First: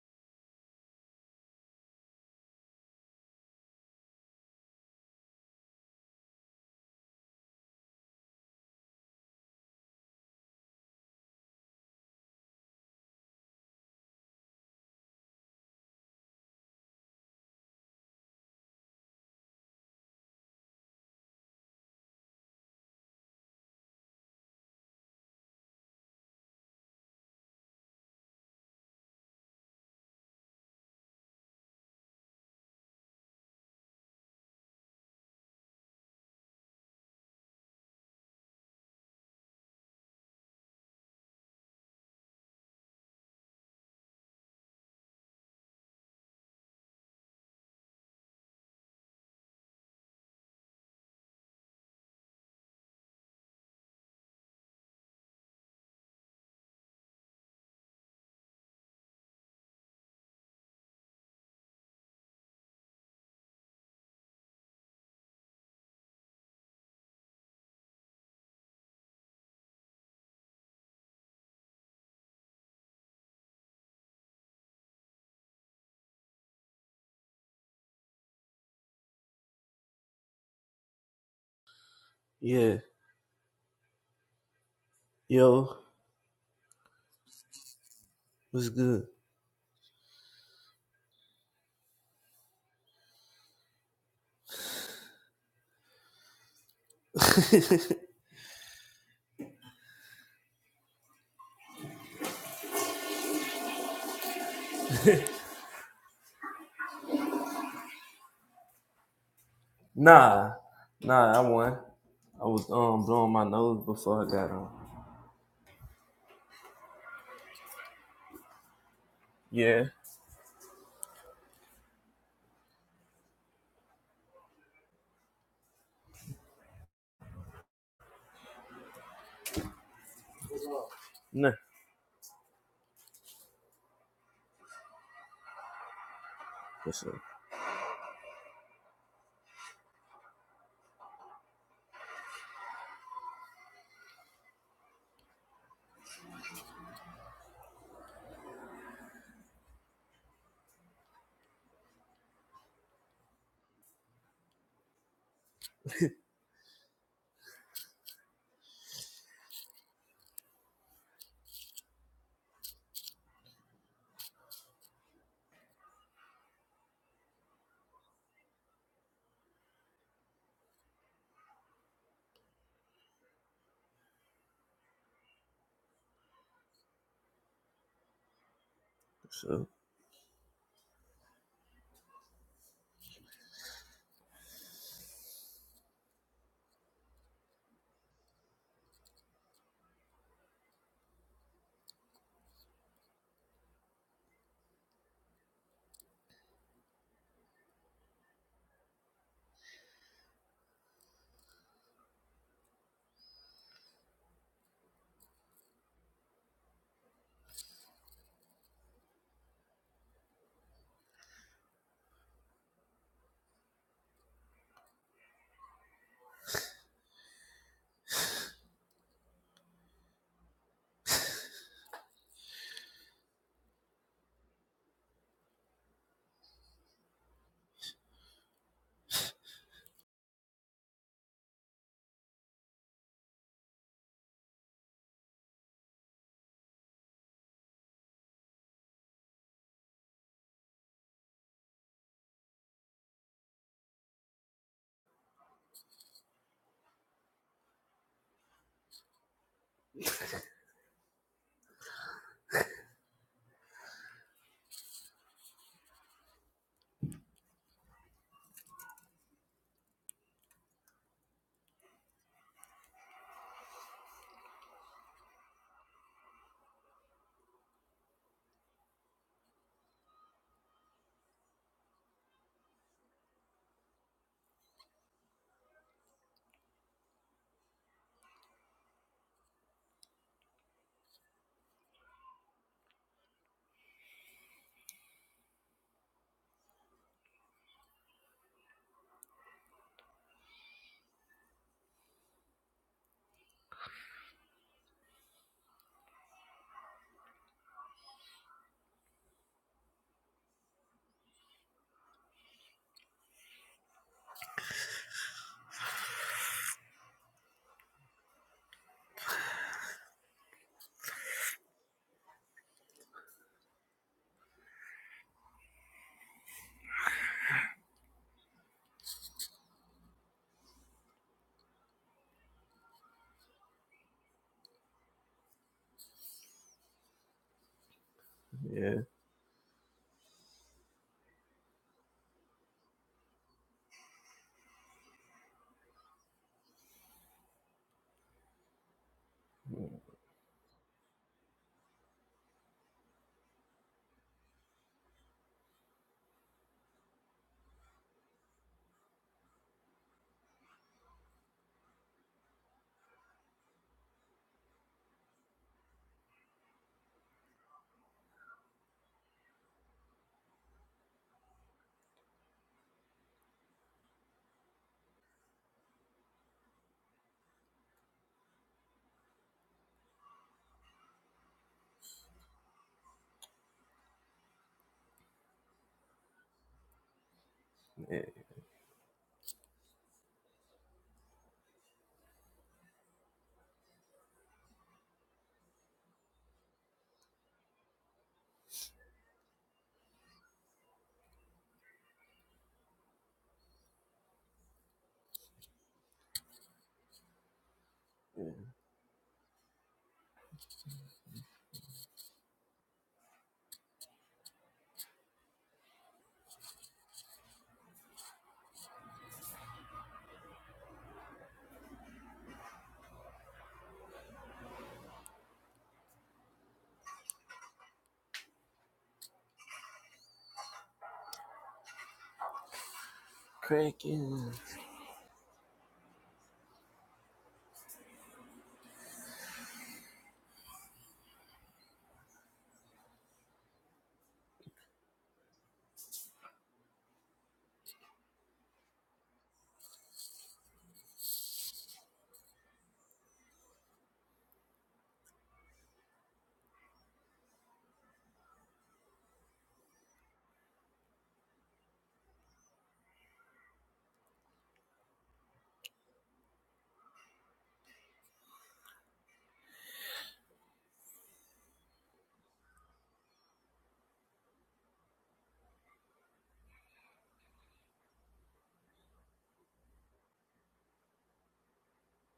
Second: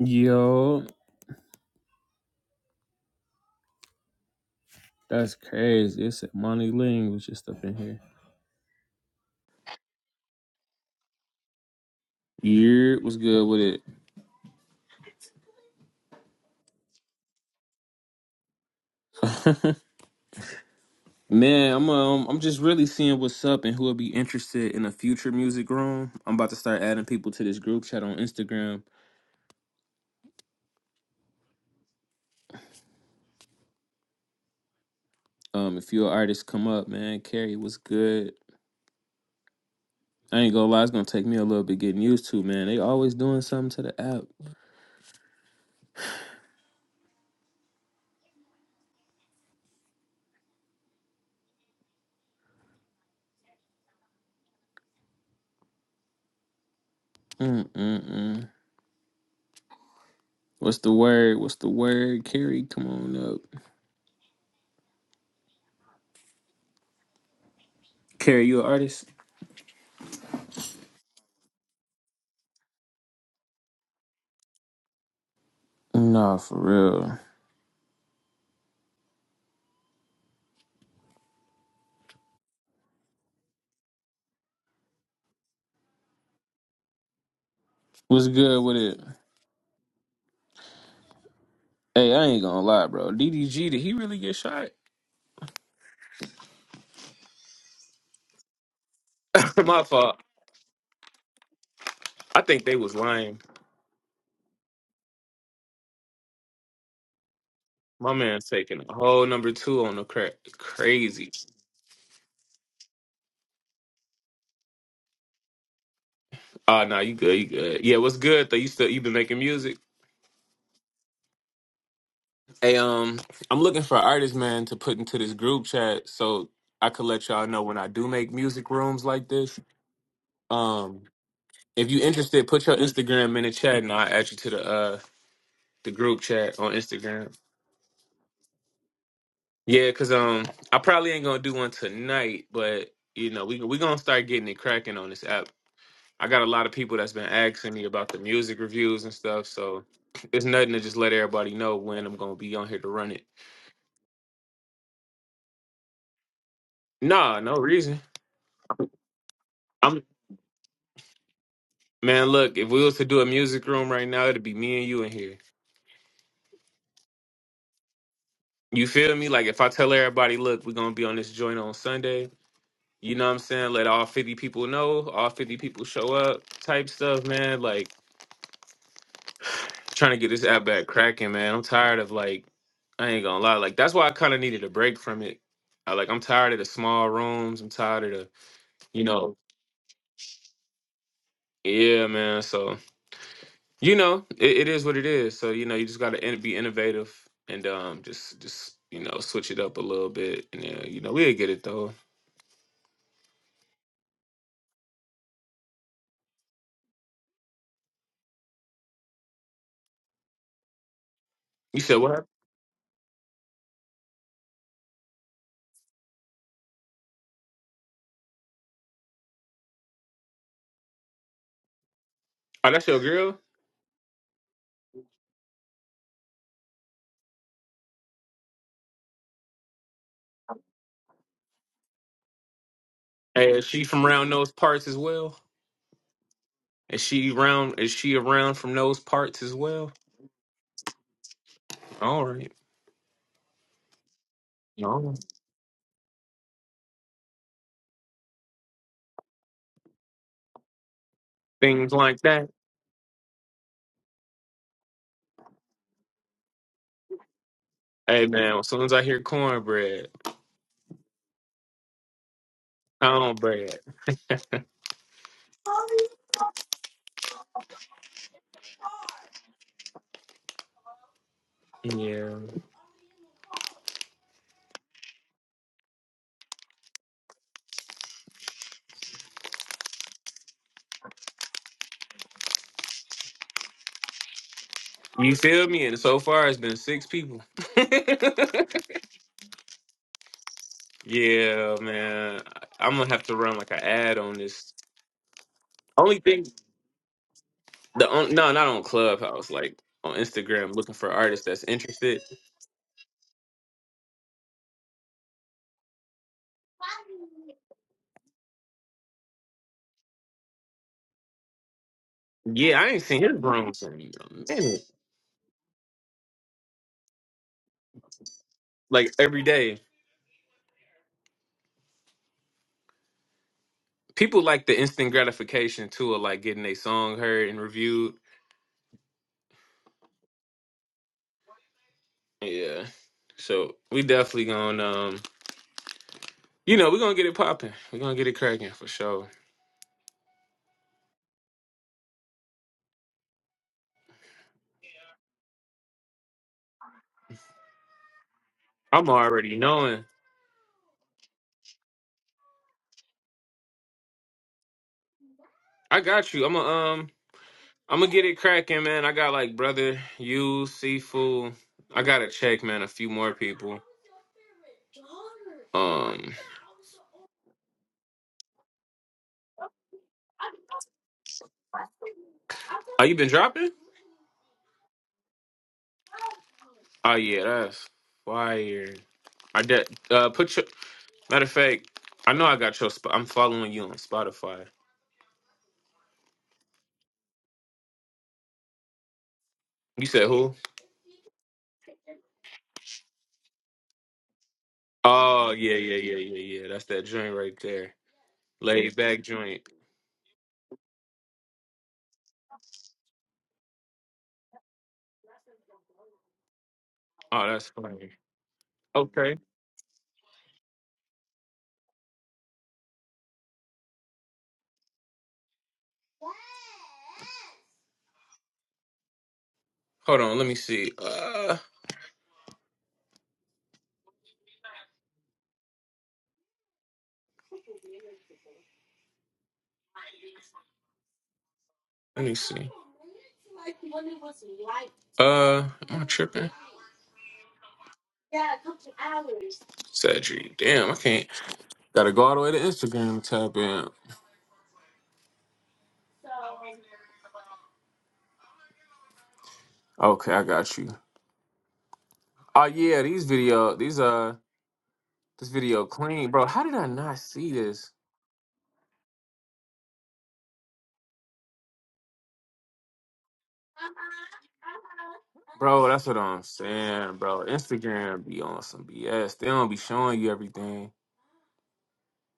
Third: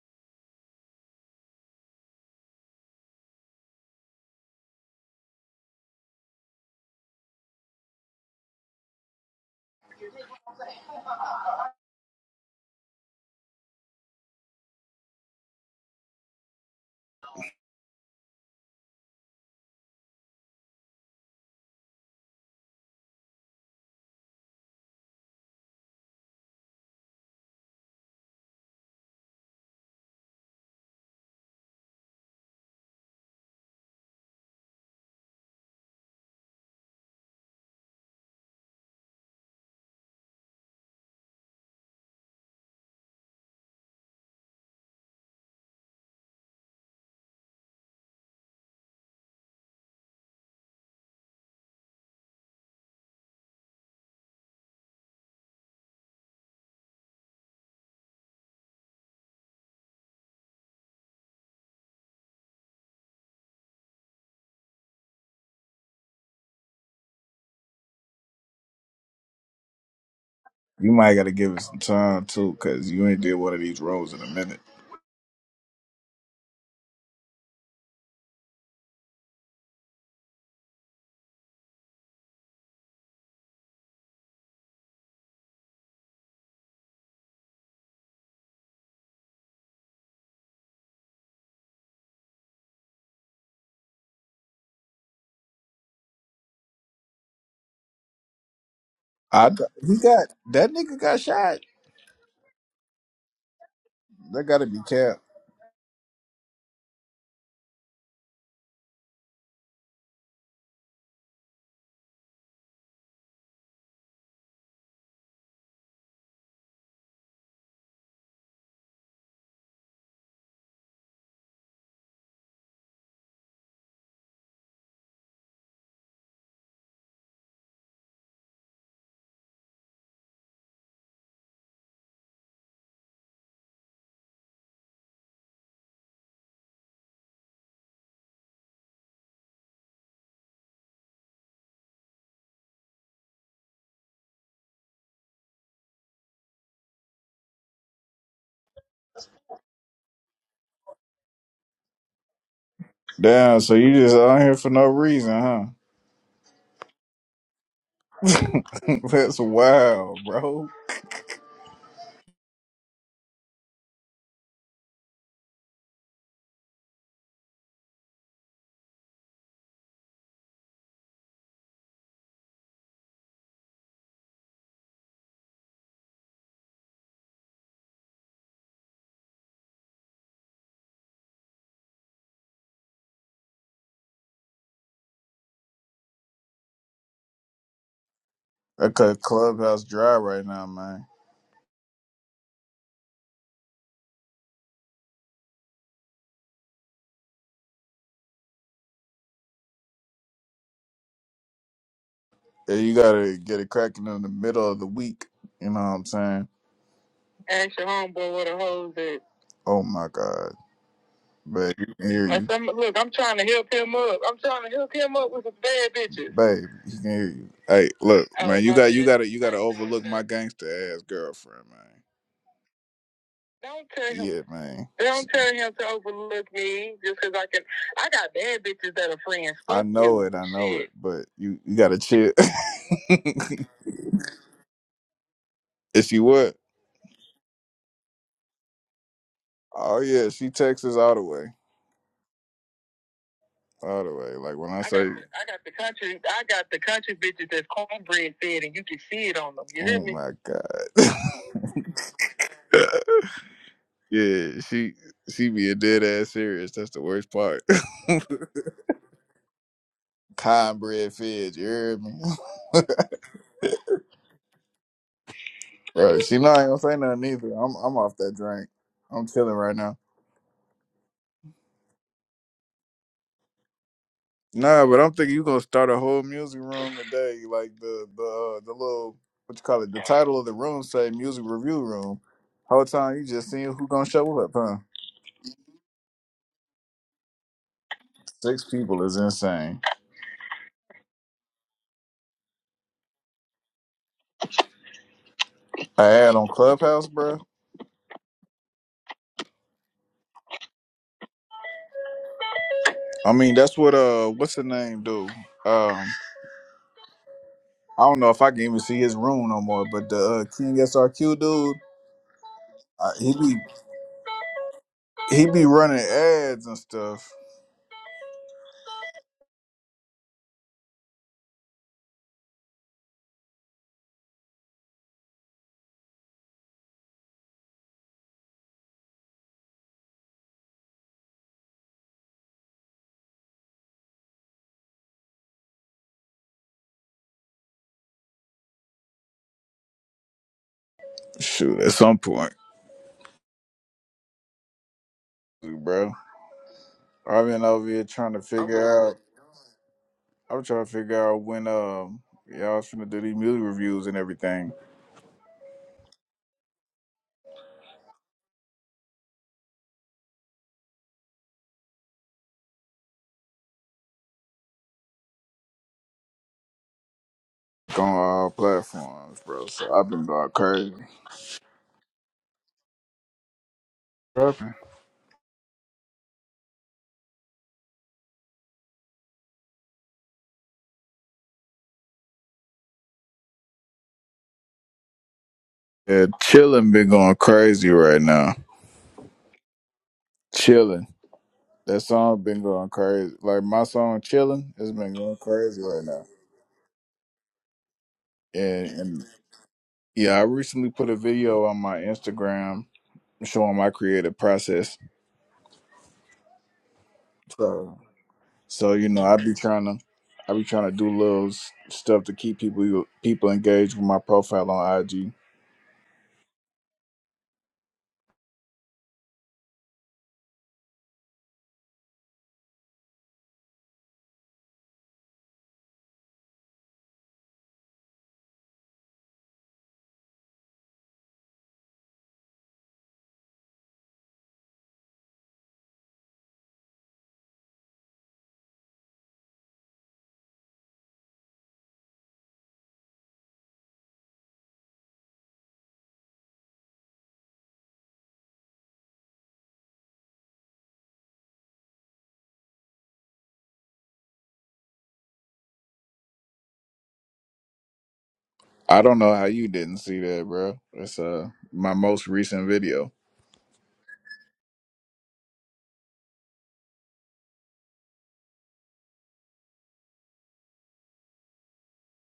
Yo, that's crazy. It's money language just up in here. Yeah, what's good with it? Man, I'm um, I'm just really seeing what's up and who will be interested in a future music room. I'm about to start adding people to this group chat on Instagram. Um, if you're an artist, come up, man. Carrie, what's good? I ain't gonna lie, it's gonna take me a little bit getting used to, man. They always doing something to the app. Mm mm mm. What's the word? What's the word? Carrie, come on up. Carrie, you an artist? You might got to give it some time too, because you ain't did one of these roles in a minute. Nah, for real. Yeah, yo, What's good what's with it? good? Hey, I ain't gonna lie, bro. DDG, did he really get shot? I th- My he fault. got that nigga got shot. I think they was lying. That got to be capped. My man's taking a whole number two on the crack. Nah, Crazy. nah, I won. I was um blowing my nose before I got on. Oh, nah, you good. You good. Yeah, what's good though? You still you been making music? Yeah, Hey, um, I'm looking for artists, man, to put into this group chat so I could let y'all know when I do make music rooms like this. Um, nah. if you interested, put your Instagram in the chat, and I'll add you to the uh the group chat on What's up? Instagram. Yeah, cause um, I probably ain't gonna do one tonight, but you know, we we gonna start getting it cracking on this app. I got a lot of people that's been asking me about the music reviews and stuff, so it's nothing to just let everybody know when I'm gonna be on here to run it. Damn. So you just on here for no reason, huh? Nah, no reason. That's I'm wild, bro. man, look, if we was to do a music room right now, it'd be me and you in here. You feel me? Like if I tell everybody, look, we're gonna be on this joint on Sunday. You know what I'm saying? Let all 50 people know, all 50 people show up, type stuff, man. Like What's up? trying to get this app back cracking, man. I'm tired of like, I ain't gonna lie, like that's why I kind of needed a break from it. I like, I'm tired of the small rooms. I'm tired of the, That you cut know, clubhouse dry right now, man. yeah, man. So you know, it, it is what it is. So you know, you just gotta in, be innovative and um, just just you know, switch it up a little bit. And yeah, you know, we'll get it though. Yeah, you gotta get it cracking in the middle of the week. You know what I'm saying? Ask your homeboy where the hoes at. Oh my god. Babe, You you said can what? hear happened? you. some, look, I'm trying to help him up. I'm trying to hook him up with some bad bitches. Babe, he can hear you. Hey, look, Oh, man, you got you gotta you gotta overlook my Okay. gangster ass girlfriend, man. Oh, that's your girl. Don't tell him. Yeah, man. Don't tell him to overlook me just because I can. I got bad bitches that are friends. Fuck I know you. it, I know Shit. it, but you you gotta chill. Hey, is she from round those parts as well? If she would, Is she round? Is she around from those parts as well? Oh yeah, she Texas all the way. All right, all the way. Like when I I got all say, got right. the I got the country I got the country bitches that's cornbread fed and you can see it on them. You hear oh me? my god, things like that. yeah, she she be a dead ass serious. That's the worst part. Hey man, as soon as I hear cornbread, Cornbread fed, you heard me? pound bread. right? She know I ain't gonna say nothing either. I'm I'm off that drink. I'm chilling right now. Yeah. Nah, but I'm thinking you gonna start a whole music room today, like the the uh, the little what you call it, the title of the room say music review room. Whole time you just seeing who gonna show up, huh? You feel me? And so far it's been six people. Six people is insane. yeah, man. I'm gonna have to run like an ad on this. I Only ad thing on Clubhouse, bro. the on, no, not on Clubhouse, like on Instagram looking for artists that's interested. I mean, that's what uh, what's the name, dude? Um, I don't know if I can even see his room no more, but the uh, King SRQ dude, Yeah, I ain't uh, seen his he be rooms in a minute. he be running ads and stuff. Like every day. People like the instant gratification too of like getting their song heard and reviewed. Yeah, Yeah. So we definitely gonna um You know, we're gonna get it popping. We're gonna get it cracking for sure. Shoot, at some point, bro. I've been over here trying to figure I'm out. already knowing. I'm trying to figure out when um y'all finna do these music reviews and everything I got you. I'm a um I'm gonna get it cracking, man. I got like brother, you, seafood. I gotta check, man, a few more people. Um on all platforms, bro. So I've been going crazy. you been dropping? Rapping. Oh yeah, that's yeah, fire. I de- uh put your matter of fact, I know I got your spot I'm following you on Spotify. Yeah, chilling been going crazy right now. You said who? Chilling. That song been going crazy. Like my song "Chillin" has been going Oh yeah, crazy yeah, right yeah, now. yeah, yeah. That's that joint right there. yeah. And Laid back and joint. yeah, I recently put a video on my Instagram showing my creative process. Oh, that's So fire. So you know, I Okay. be trying to, I be trying to do little s- stuff to keep people people engaged with my profile on IG. Hold on, let me see. Uh, cracking. Let me uh tripping. Sadri. Damn, I can't. Gotta go all the way to Instagram to tap in. Okay, I got you. Oh yeah, these video these uh this video clean, bro. How did I not see this? I don't know how you didn't see that, bro. It's uh my most recent video. Bro, that's what I'm saying, bro. Instagram be on some BS. They don't be showing you everything.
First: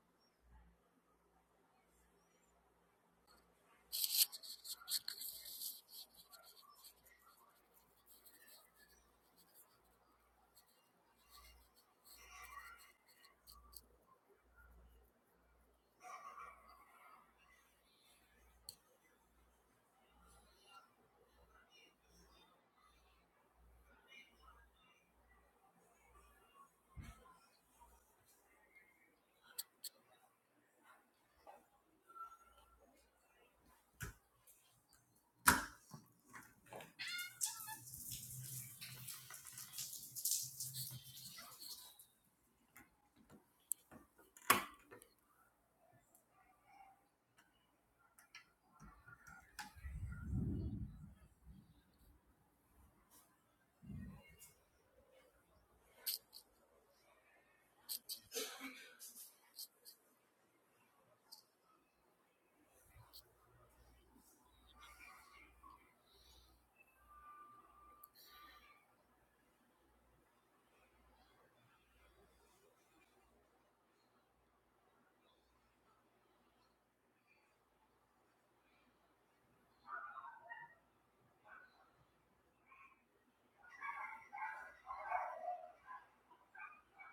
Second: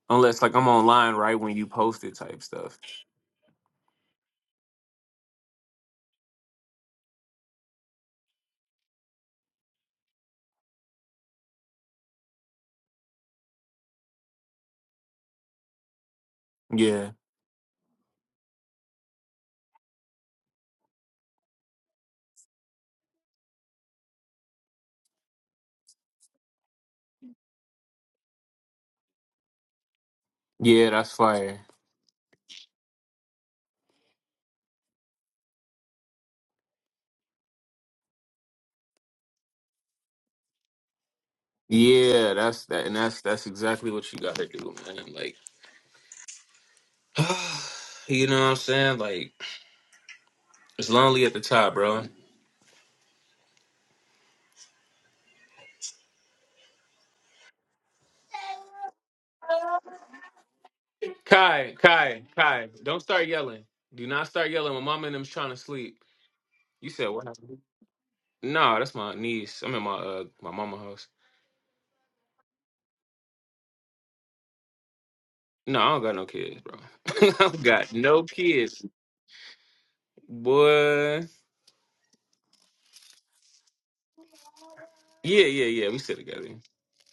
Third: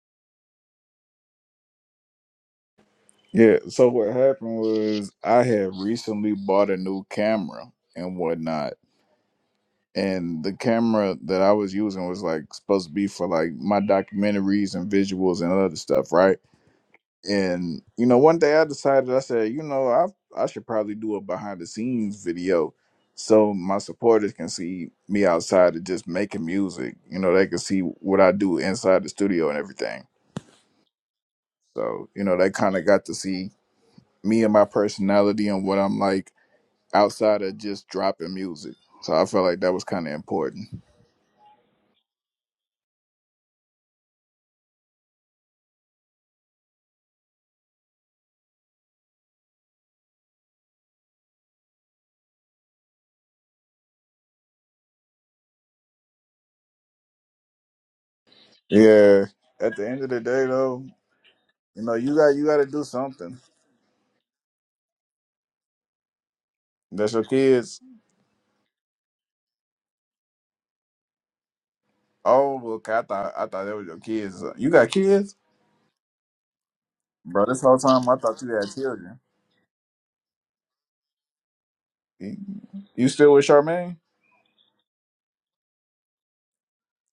Unless like I'm online right when you post it type stuff. Yeah. So what happened was I had recently bought a new camera and whatnot, and the camera that I was using was like supposed to be for like my documentaries and visuals and other stuff, right? Yeah. And you know, one day I decided I said, you know, I I should probably do a behind the scenes video so my supporters can see me outside of just making music. You know, they can see what I do inside the studio and everything. Yeah, that's fire. So, you know, they kind of got to see me and my personality and what I'm like outside of just dropping music. So I felt like that was kind of important. Yeah, that's that and that's that's exactly what you gotta do, man. Like you know what I'm saying? Like It's lonely at the top, bro. Yeah. At the end of the day though, Kai, You know, you Kai, got you got to Kai, do don't start something. yelling. Do not start yelling. My mama and them's trying to sleep. You said That's your what? kids. No, that's my niece. I'm in my uh my mama house. Oh, well, okay. I thought I thought that was your kids. You got kids, No, I don't got no kids, bro. bro. I do This whole got time I no thought you had kids, children. boy. You, you still with Charmaine? Yeah, yeah, yeah. We sit together.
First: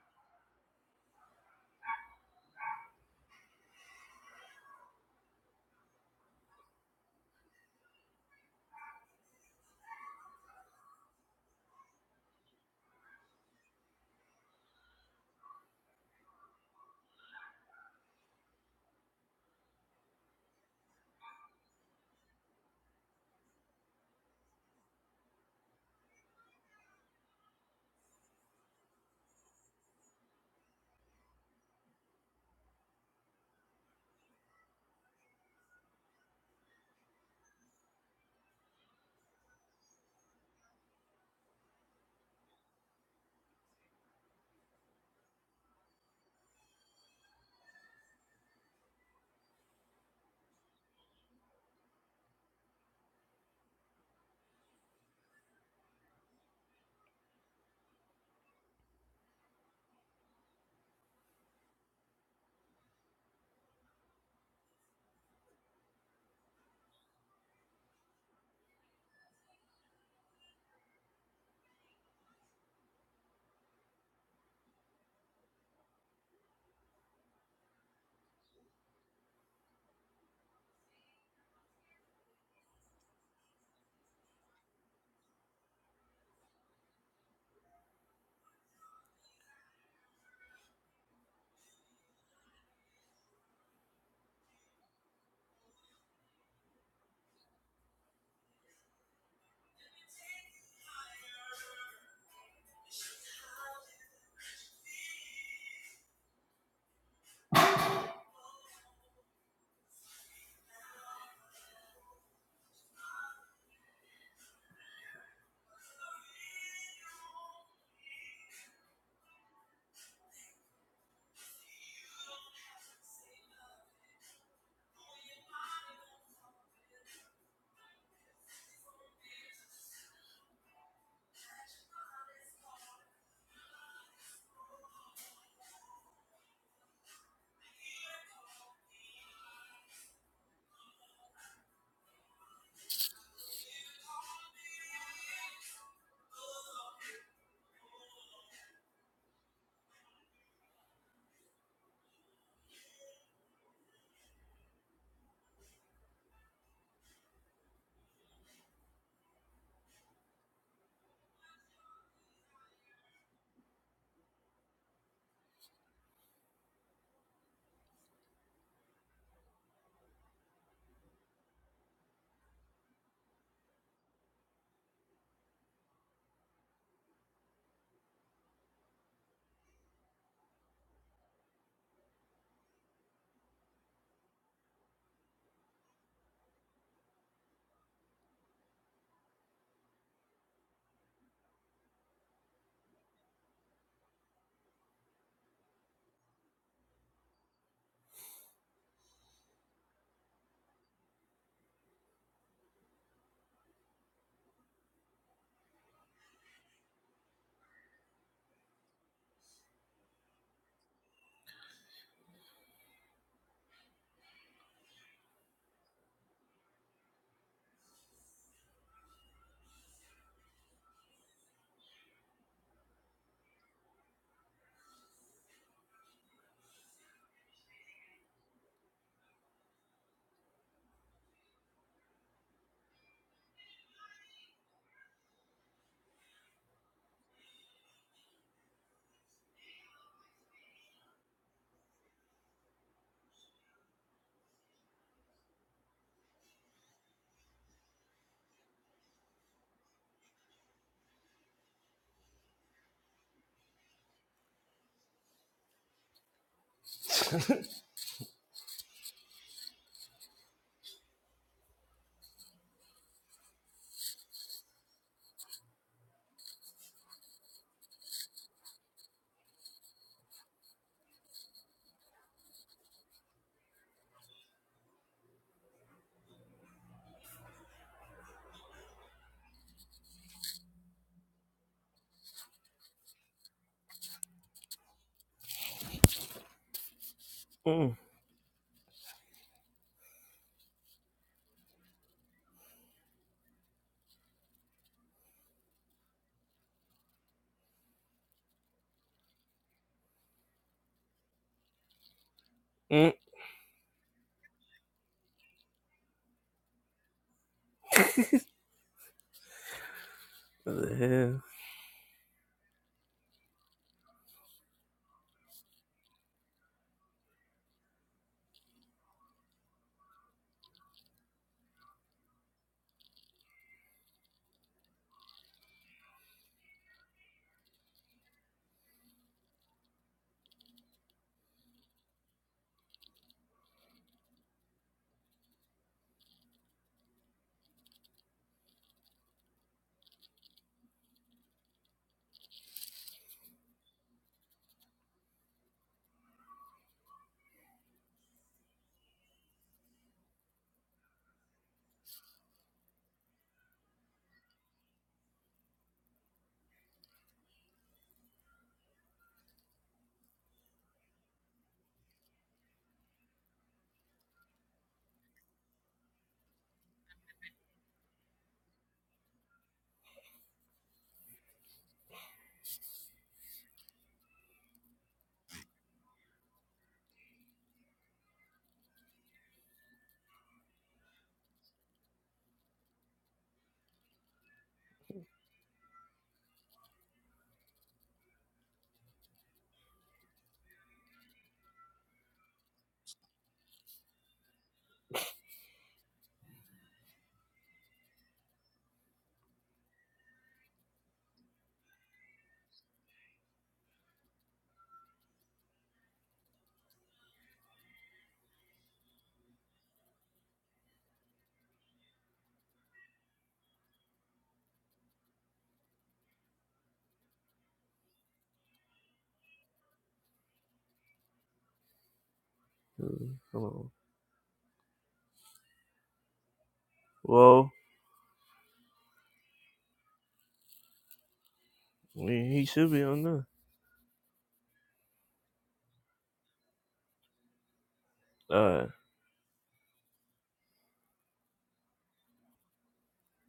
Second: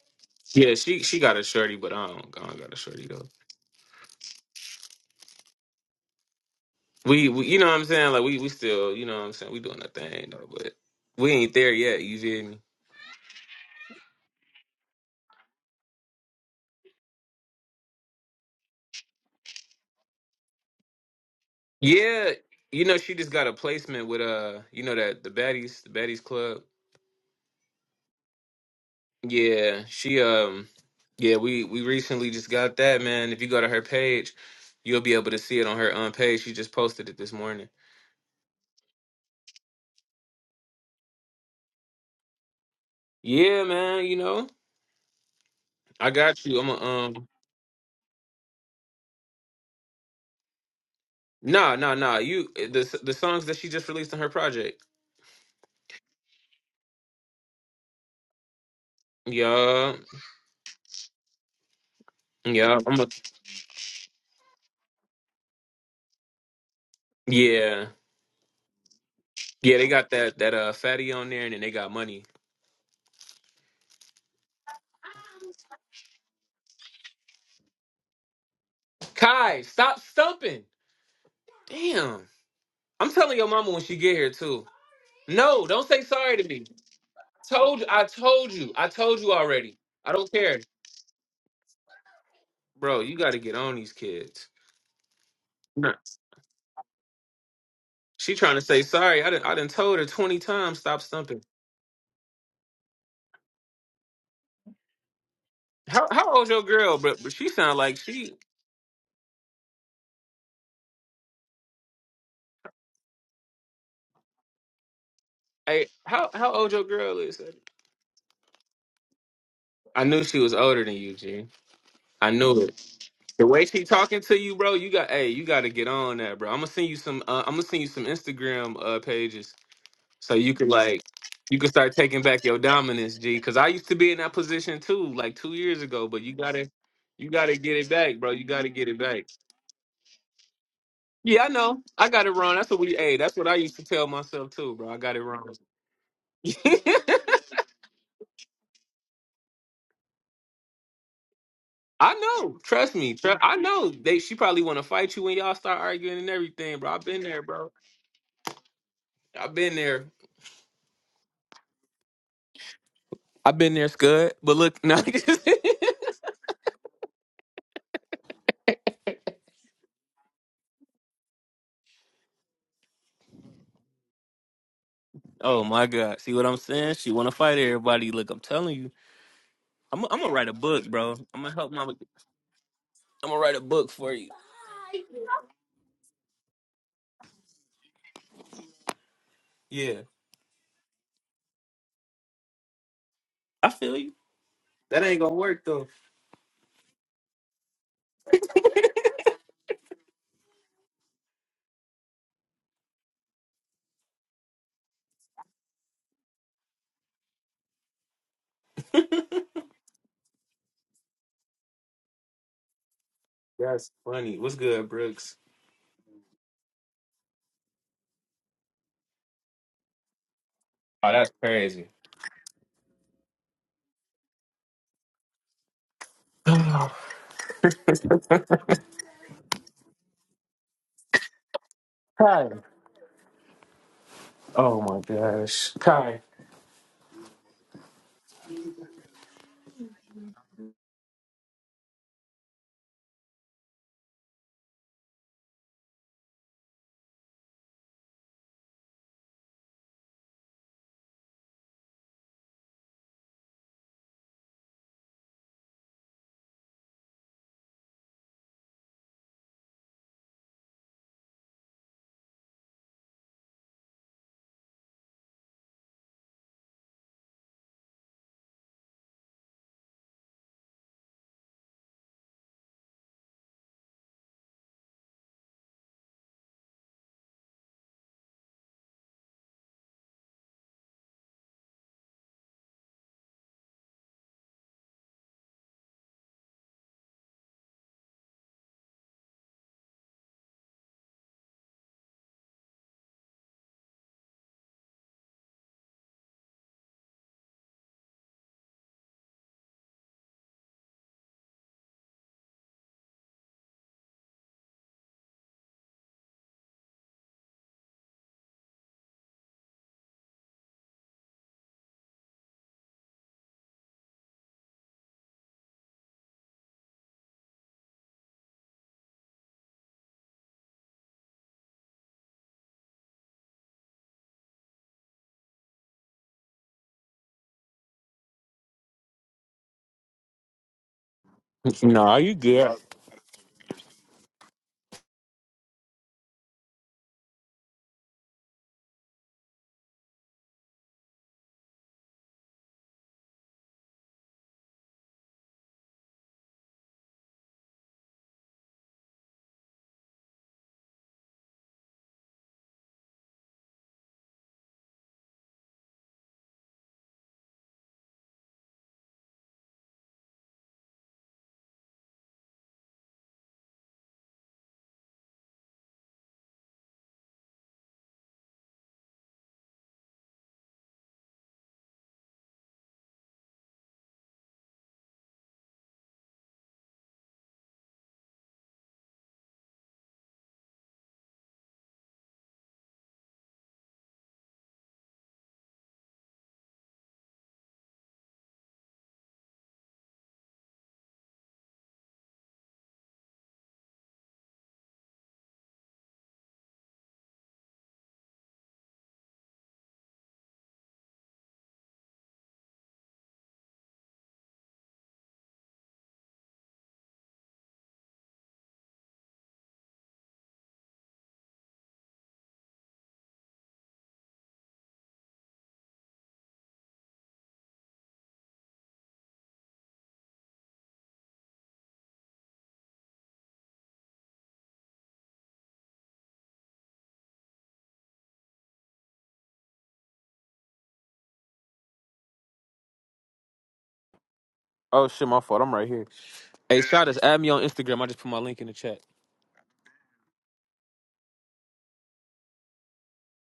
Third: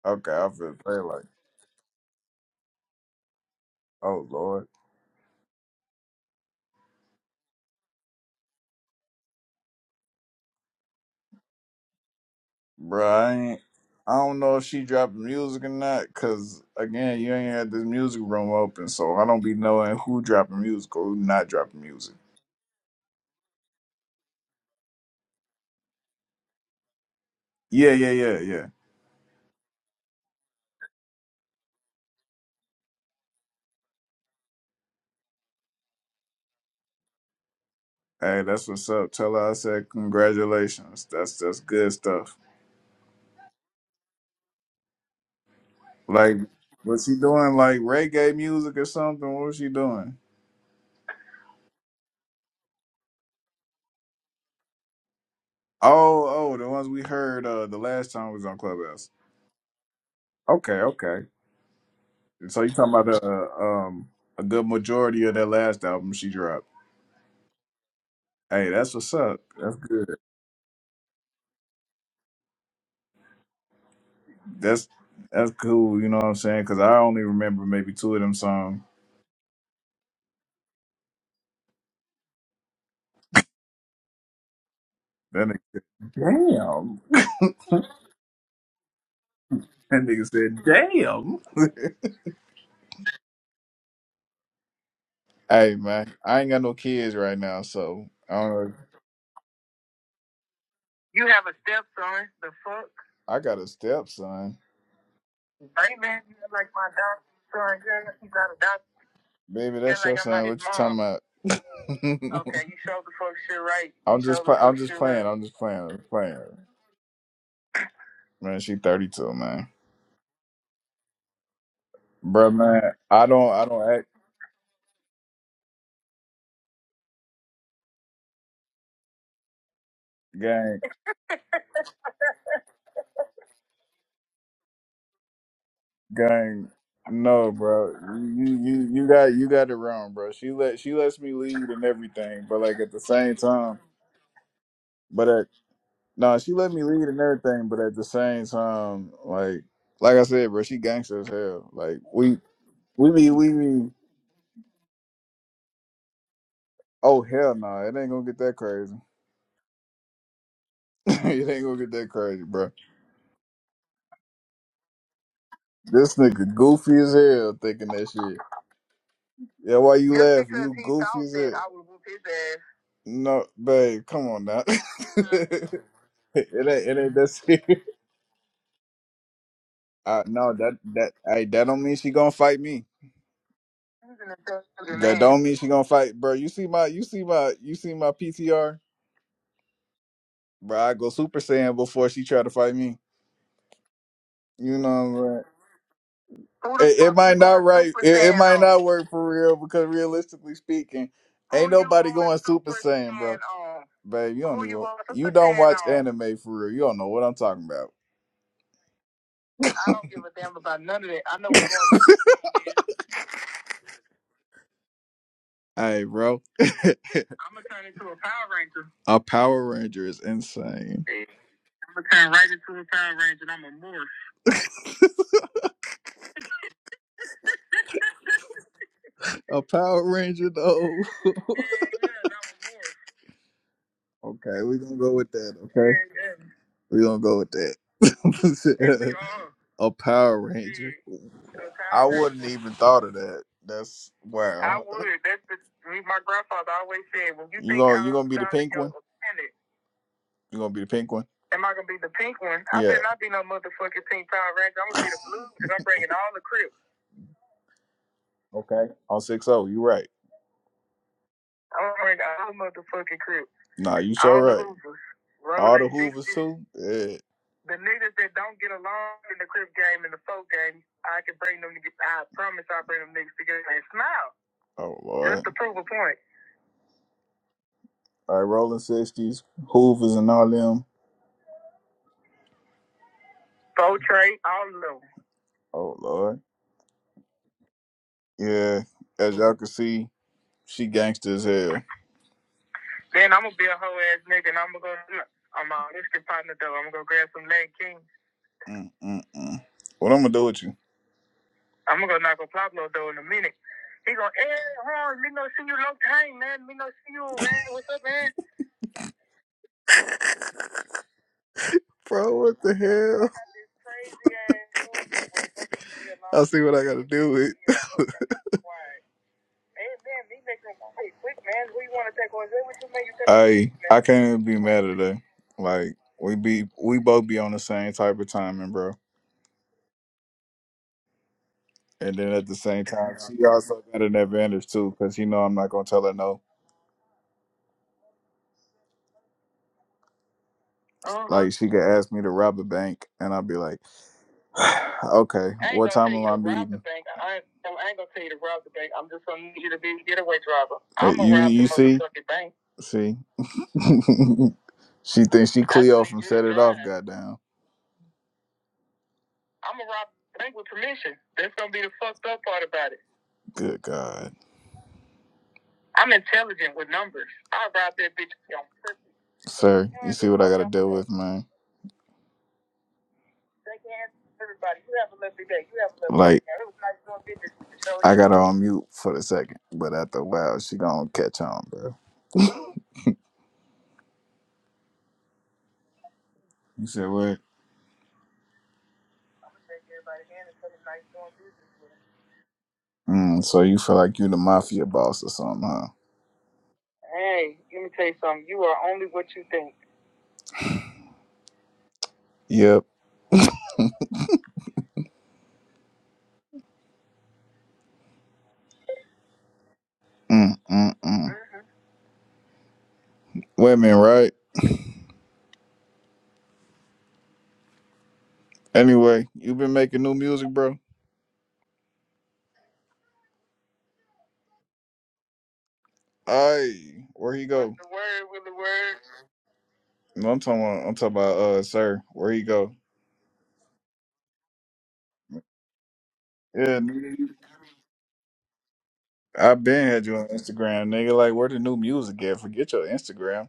Okay, I Yeah, feel she bad. she Like, got a shorty, but I don't, I don't got a shorty though. oh lord, We, we, you know what I'm saying? Like we we still, you know what I'm saying? We doing a thing though, but we ain't there yet. You feel me? bro. I ain't. I don't know if she dropping music or not, cause again, you ain't had this music room open, so I don't be knowing who dropping music or who not dropping music. Yeah, you know she just got a placement with uh, you know that the baddies, the baddies club. Yeah, yeah, yeah, yeah. Yeah, she um, yeah we we recently just got that man. If you go to her page, you'll be able to see it on her um page. She just posted it this morning. Hey, that's what's up. Tell her I said congratulations. That's that's good stuff. Yeah, man. You know I Like, got you. I'm a was she um. doing like reggae music or something? What was she doing? Nah, nah, nah. You eh, the the songs that she just released on her project. Oh, oh, the ones we heard uh the last time we was on Clubhouse. Yeah, Okay, okay. So you yeah. talking I'm a, about uh, um a good majority of that last album she dropped? yeah, Hey, that's what's up. That's yeah. They got good. that that uh fatty on there, and then they got money. That's that's cool. You know what I'm saying? Because I only remember maybe two of them songs. Kai, stop stumping. Damn. I'm telling your mama when she get here too. That No, don't say sorry to me. nigga, Told damn. you. I told you. I told you already. That I nigga don't care, said, damn. bro. You got to get on these kids. Hey Nah. man, I ain't got no kids right now, so She I don't trying to know. say sorry. I didn't. I done told her twenty times. Stop You stumping. have a stepson. The fuck, I got a stepson. baby? How how You old's look your like my girl? But, adopted but she sound son. like you she. got adopted. Baby, that's like your i son. What you talking about? Okay, you showed the fuck shit right. I'm just showed I'm just playing. right. I'm just playing. I'm Hey, just how playing. I'm how playing. old your girl is? Man, she 32, man. I knew she was older than you, G. I Bro, knew man, it. I The don't I way she don't act talking to you, bro. You got. Hey, you got to get on that, bro. I'm gonna send you some. Uh, I'm gonna send you some Instagram uh, pages So you could gang like you could start taking back your dominance, G. Cause I used to be in that position too, like two years ago. But you gang. gotta you No, gotta get it bro. back, bro. You You gotta get you it you got back. you got it wrong, bro. She let she lets me Yeah, I lead know. and I got it everything, wrong. but That's like what at we the hey, same that's what I used time, to tell myself too, bro. I got it but at wrong. No, she let me lead and everything, but at the same time, like like I said, bro, she gangster as hell. Like I we know. Trust we me. be Tru- we I know. be They she probably wanna fight you when y'all start arguing and everything, bro. I've oh been there, hell bro. no, it ain't gonna get that crazy. I've been there. it ain't gonna get that crazy, bro. I've been there, Scud. But look, no. This nigga goofy as hell thinking that shit. Yeah, why you Just laughing? because You he goofy thought as that hell. I would whoop his ass. No, babe, come on now. oh it my God. See what I'm ain't saying? it She ain't that wanna fight serious. everybody. Look, I'm telling you. I'm, I'm Uh, gonna write a no, that book, that bro. I'm hey, gonna that help don't my mean she gonna fight me. I'm gonna write a book for you. That don't mean she gonna fight, bro. You see my, you see my, you see my PTR, Yeah, bro. I go Super Saiyan before she try to fight me. I feel you. You That know ain't gonna what work though. I'm saying? It, it might not right. It, it might not work for real because realistically speaking, ain't nobody going Super Saiyan, bro. Babe, you don't even. You don't watch anime for real. You don't know what I'm talking about. That's funny. What's good, Brooks? Hey, bro. A Power Ranger is insane. Oh, that's crazy. I'm gonna turn right into a Power Ranger. and I'm a morph. Kai. A Power Ranger though. Hell yeah, I'm a morph. okay, we're Oh gonna my go with that. Okay, gosh. Hell Kai. yeah. we're gonna go with that. Yes, we that. are. a Power Ranger. Shit, a I wouldn't even thought of that. That's wow. I wow. would. That's the, me, my grandfather always said, when you You think gonna you you gonna be the pink one? offended, You gonna be the pink one? am I gonna be the pink one? I Yeah. better not be no motherfucking pink Power Ranger. I'm gonna be the blue because I'm bringing all the crips. Okay. On six zero. You right. I'm wearing all motherfucking crip. Nah, you All sure right. All the Hoovers too. Yeah. The niggas that don't get along in the Crip game and the folk game, I can bring them together. I promise I bring them niggas together and smile. Oh Lord. Just to prove a point. All right, Rolling Sixties, Hoovers, and all them. Go Trey, all of them. Oh Lord. Mm, Yeah. As y'all can see, she gangster as hell. Then I'm gonna be a hoe ass nigga and I'm gonna go. I'm my whiskey partner though. I'm gonna go grab some leg king. Mm, mm, mm. What I'm gonna do with you? I'm gonna go knock on Pablo though mm. in a minute. He go, hey, Horn, me no see you long time, man. Me no see you, man. What's up, man? What the hell? Bro, what the hell? This crazy ass dude that I see what I gotta do with. Hey, man, me making hey, quick, man. Who you wanna take What you make you take Hey, I can't even be mad at that. Like we be we both be on the same type of timing, bro. And Nah, then you at the good. same time, she also got an advantage too, cause you know I'm not gonna tell her no. Uh-huh. Like she could ask me to rob a bank, and I'd be like, "Okay, I ain't what gonna time tell am you I to rob the meeting?" bank. I ain't, no, I ain't gonna tell you to rob the bank. I'm just gonna need you to be a getaway driver. Uh, I'm gonna You rob the you see motherfucking bank. see, she thinks she That's Cleo a from good Set It Off. line. Goddamn, I'm gonna rob the bank with permission. That's gonna be the fucked up part about it. good God, I'm intelligent with numbers. I rob that bitch on purpose. sir, You see what I gotta deal saying. with, Shake hands with everybody. You have a lovely day. You have a lovely Like day. it was nice doing business with you. So I got her on mute for the second, but after a while she gonna catch on, bro. You said what? I'm gonna shake everybody hand and tell them nice doing business with you. Mm, so you feel like you the mafia boss or something, huh? Hey, let me tell you something. You are only what you think. Yep. Mm, mm, mm. Mm-hmm. Women, right? Anyway, you been making new music, bro. Mm, Come on. Aye, where he What's go? Well, the word with the word? No, I'm talking about, I'm talking about uh sir, I where you mean, he go? should be on there. Oh shit, my fault. I'm right here. Yeah, Hey, shout us. nigga, Add me on Instagram. I just put my link in All the right. chat. I've been had you on Instagram, nigga. Like where the new music at? Forget your Instagram.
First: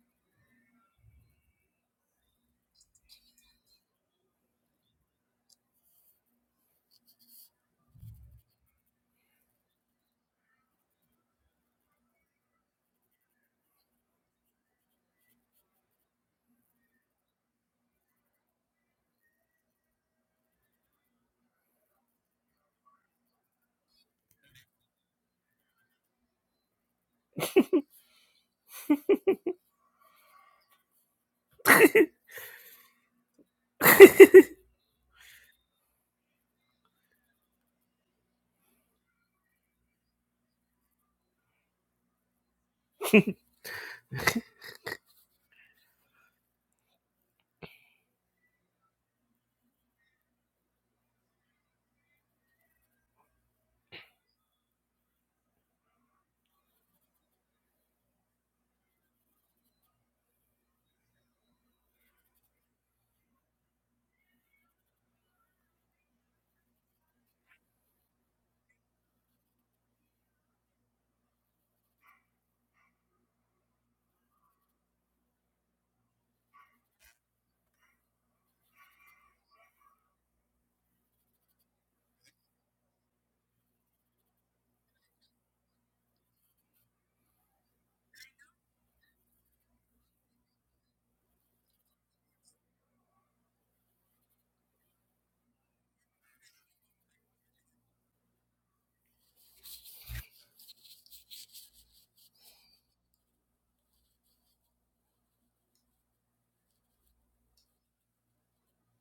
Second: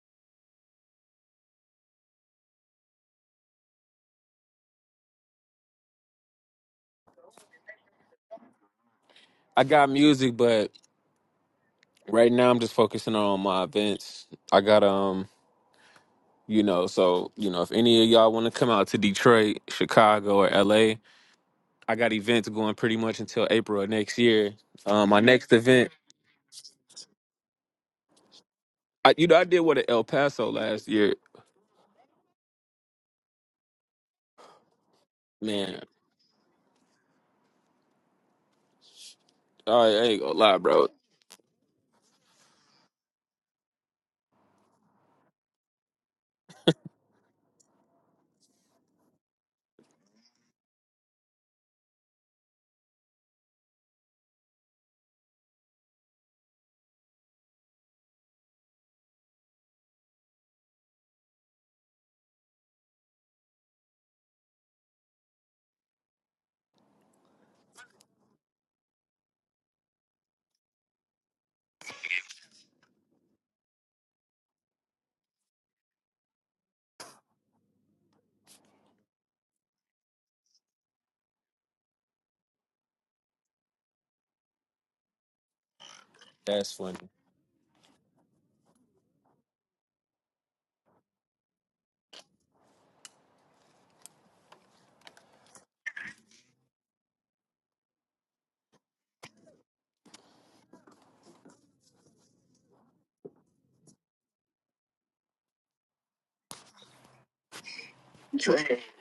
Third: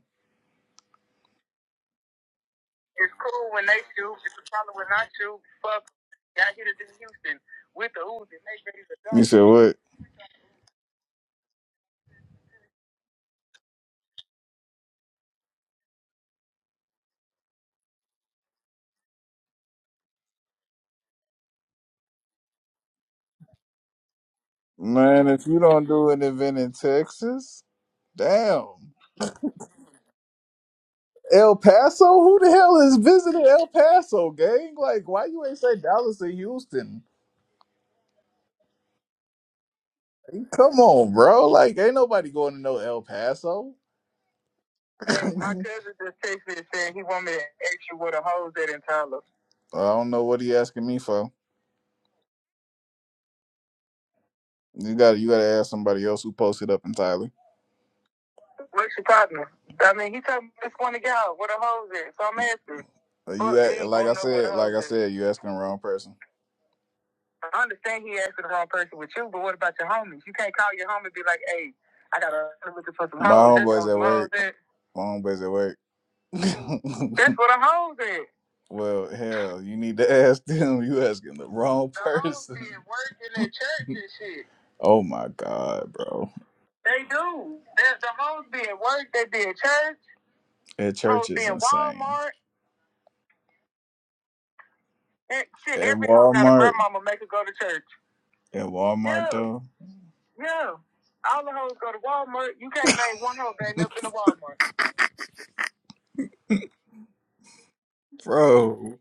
It's cool when they shoot. It's a problem when I shoot. Fuck y'all hit it in Houston with the Uzi. They ready to go. You said I what? got music, but right now I'm just focusing on my events. I got um, you know, so you know, if any of y'all want to come out to Detroit, Chicago, or LA, I got events going pretty much until April of next year. Um, my Man, if next you don't event, do an event in Texas, damn. I, you know, I did one at El Paso last year. El Paso? Who the hell is visiting El Paso, gang? Like, why you ain't say Man, Dallas or Houston? I ain't gonna lie, Come bro. on, bro. Like, ain't nobody going to know El Paso. My cousin just texted me and said he want me to ask you what a hoes at in Tyler. I don't know what he asking me for. You got to you got to ask somebody else who posted up in Tyler. What's your partner? I mean, he told me this one to go what a hoes at. So I'm asking. Uh, You Fuck, he act, ain't like gonna I gonna know what a said, like hoes I at. said, you asking the wrong person. I understand he asking the wrong person with you, but what about your homies? You can't call your homie and be like, hey, I got a looking for some My homies That's homeboy's on at some hoes work. hoes at. My homeboy's at work. That's what I hold at. well, hell, you need to ask them. You asking the wrong The hoes person. been working at church and shit. Oh my god, bro. That's funny. They do. There's the hoes being work. They be at church. That Hoes church Hoes be is in insane. Walmart. And shit, At every hoe got a Walmart, grandmama make her go to church. at Walmart Yeah, though, yeah. All the hoes go to Walmart. You can't name one hoe that ain't never been to Walmart. bro.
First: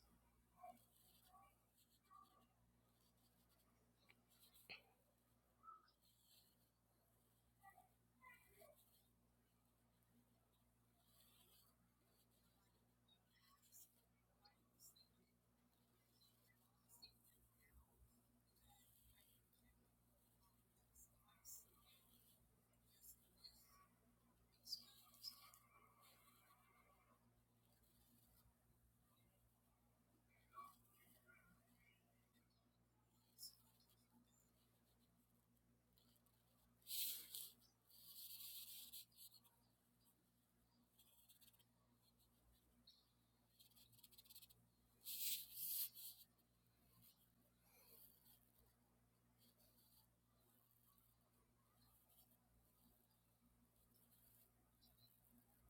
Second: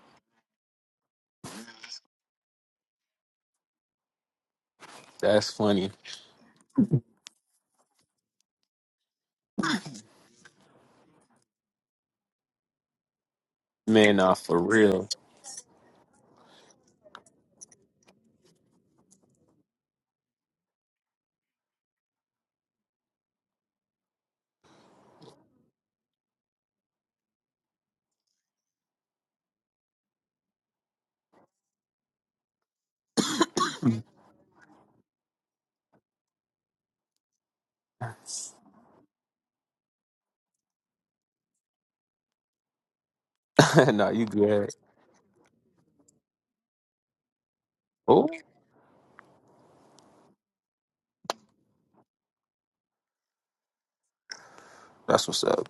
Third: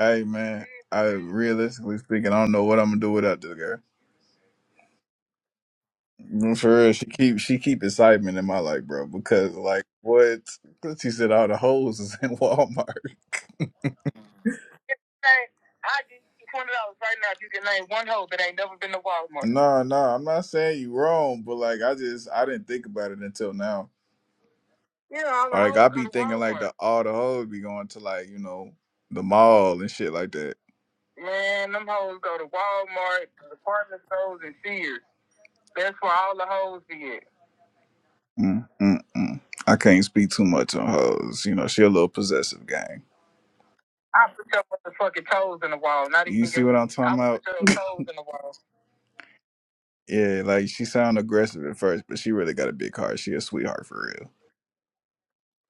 Hey man, I realistically speaking, I don't know what I'm gonna do without this girl. That's funny. No, For real, she keep she keep excitement in my life, bro. Because like what she said, all the hoes is in Walmart. Man, nah, for real. Hey, I give you twenty dollars right now if you can name one hoe that ain't never been to Walmart. No, no, I'm not saying you wrong, but like I just I didn't think about it until now. Yeah, all the Like hoes I go be go to thinking like Walmart. the all the hoes be going to like you know the mall and shit like that. Man, them hoes go to Walmart, the department stores, and Sears. That's where all the hoes be at. Mm, mm, mm. I can't speak too much on hoes. You know, she a little possessive gang. nah, you I put your good. motherfucking toes in the wall. Not even You see what I'm talking I about? put your toes in the Oh, wall. Yeah, like she sound aggressive at first, but she really got a big heart. She a sweetheart for real. that's what's up.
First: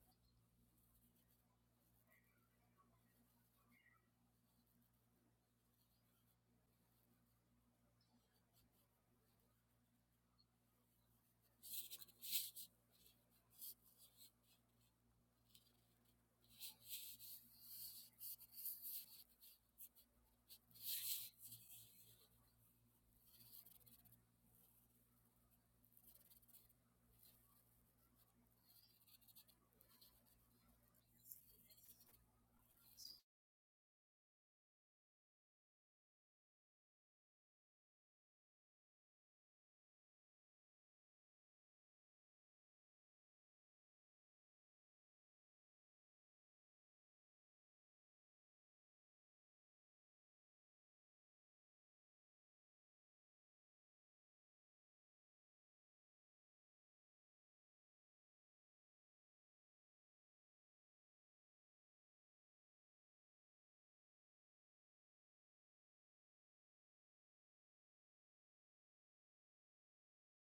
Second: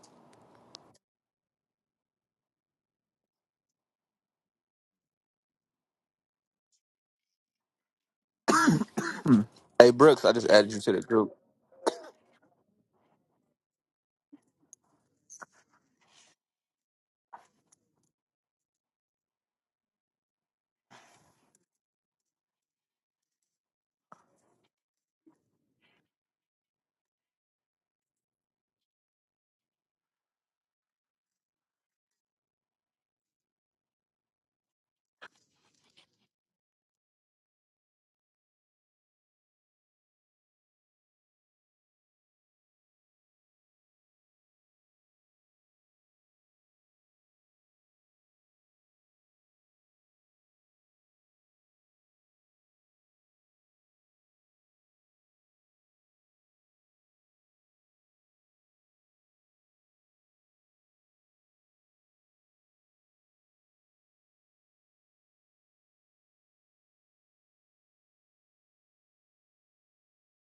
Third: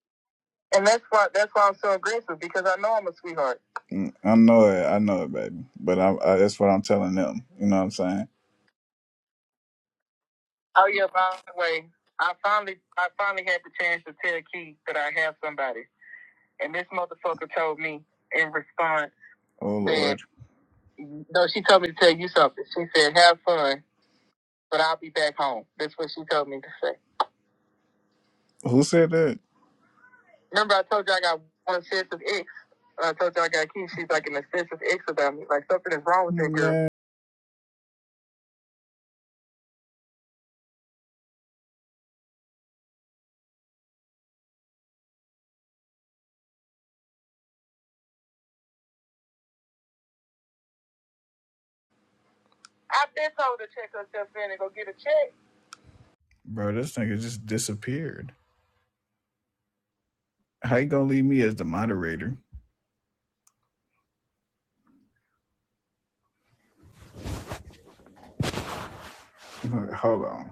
And that's why that's why I'm so aggressive because I know I'm a sweetheart. Mm, I know it. I know it, baby. But I, I, that's what I'm telling them. You know what I'm saying? hey, Brooks, I just added you Oh to the yeah, group. by the way, I finally I finally had the chance to tell Keith that I have somebody. And this motherfucker told me in response Oh that Lord. no, she told me to tell you something. She said, "Have fun, but I'll be back home." That's what she told me to say. Who said that? Remember, I told you I got one sense of ex. I told you I got kids. She's like an obsessive ex about me. Like something is wrong with that girl. Man. I've been told to check herself in and go get a check. Bro, this nigga just disappeared. How you gonna leave me as the moderator? Hold on.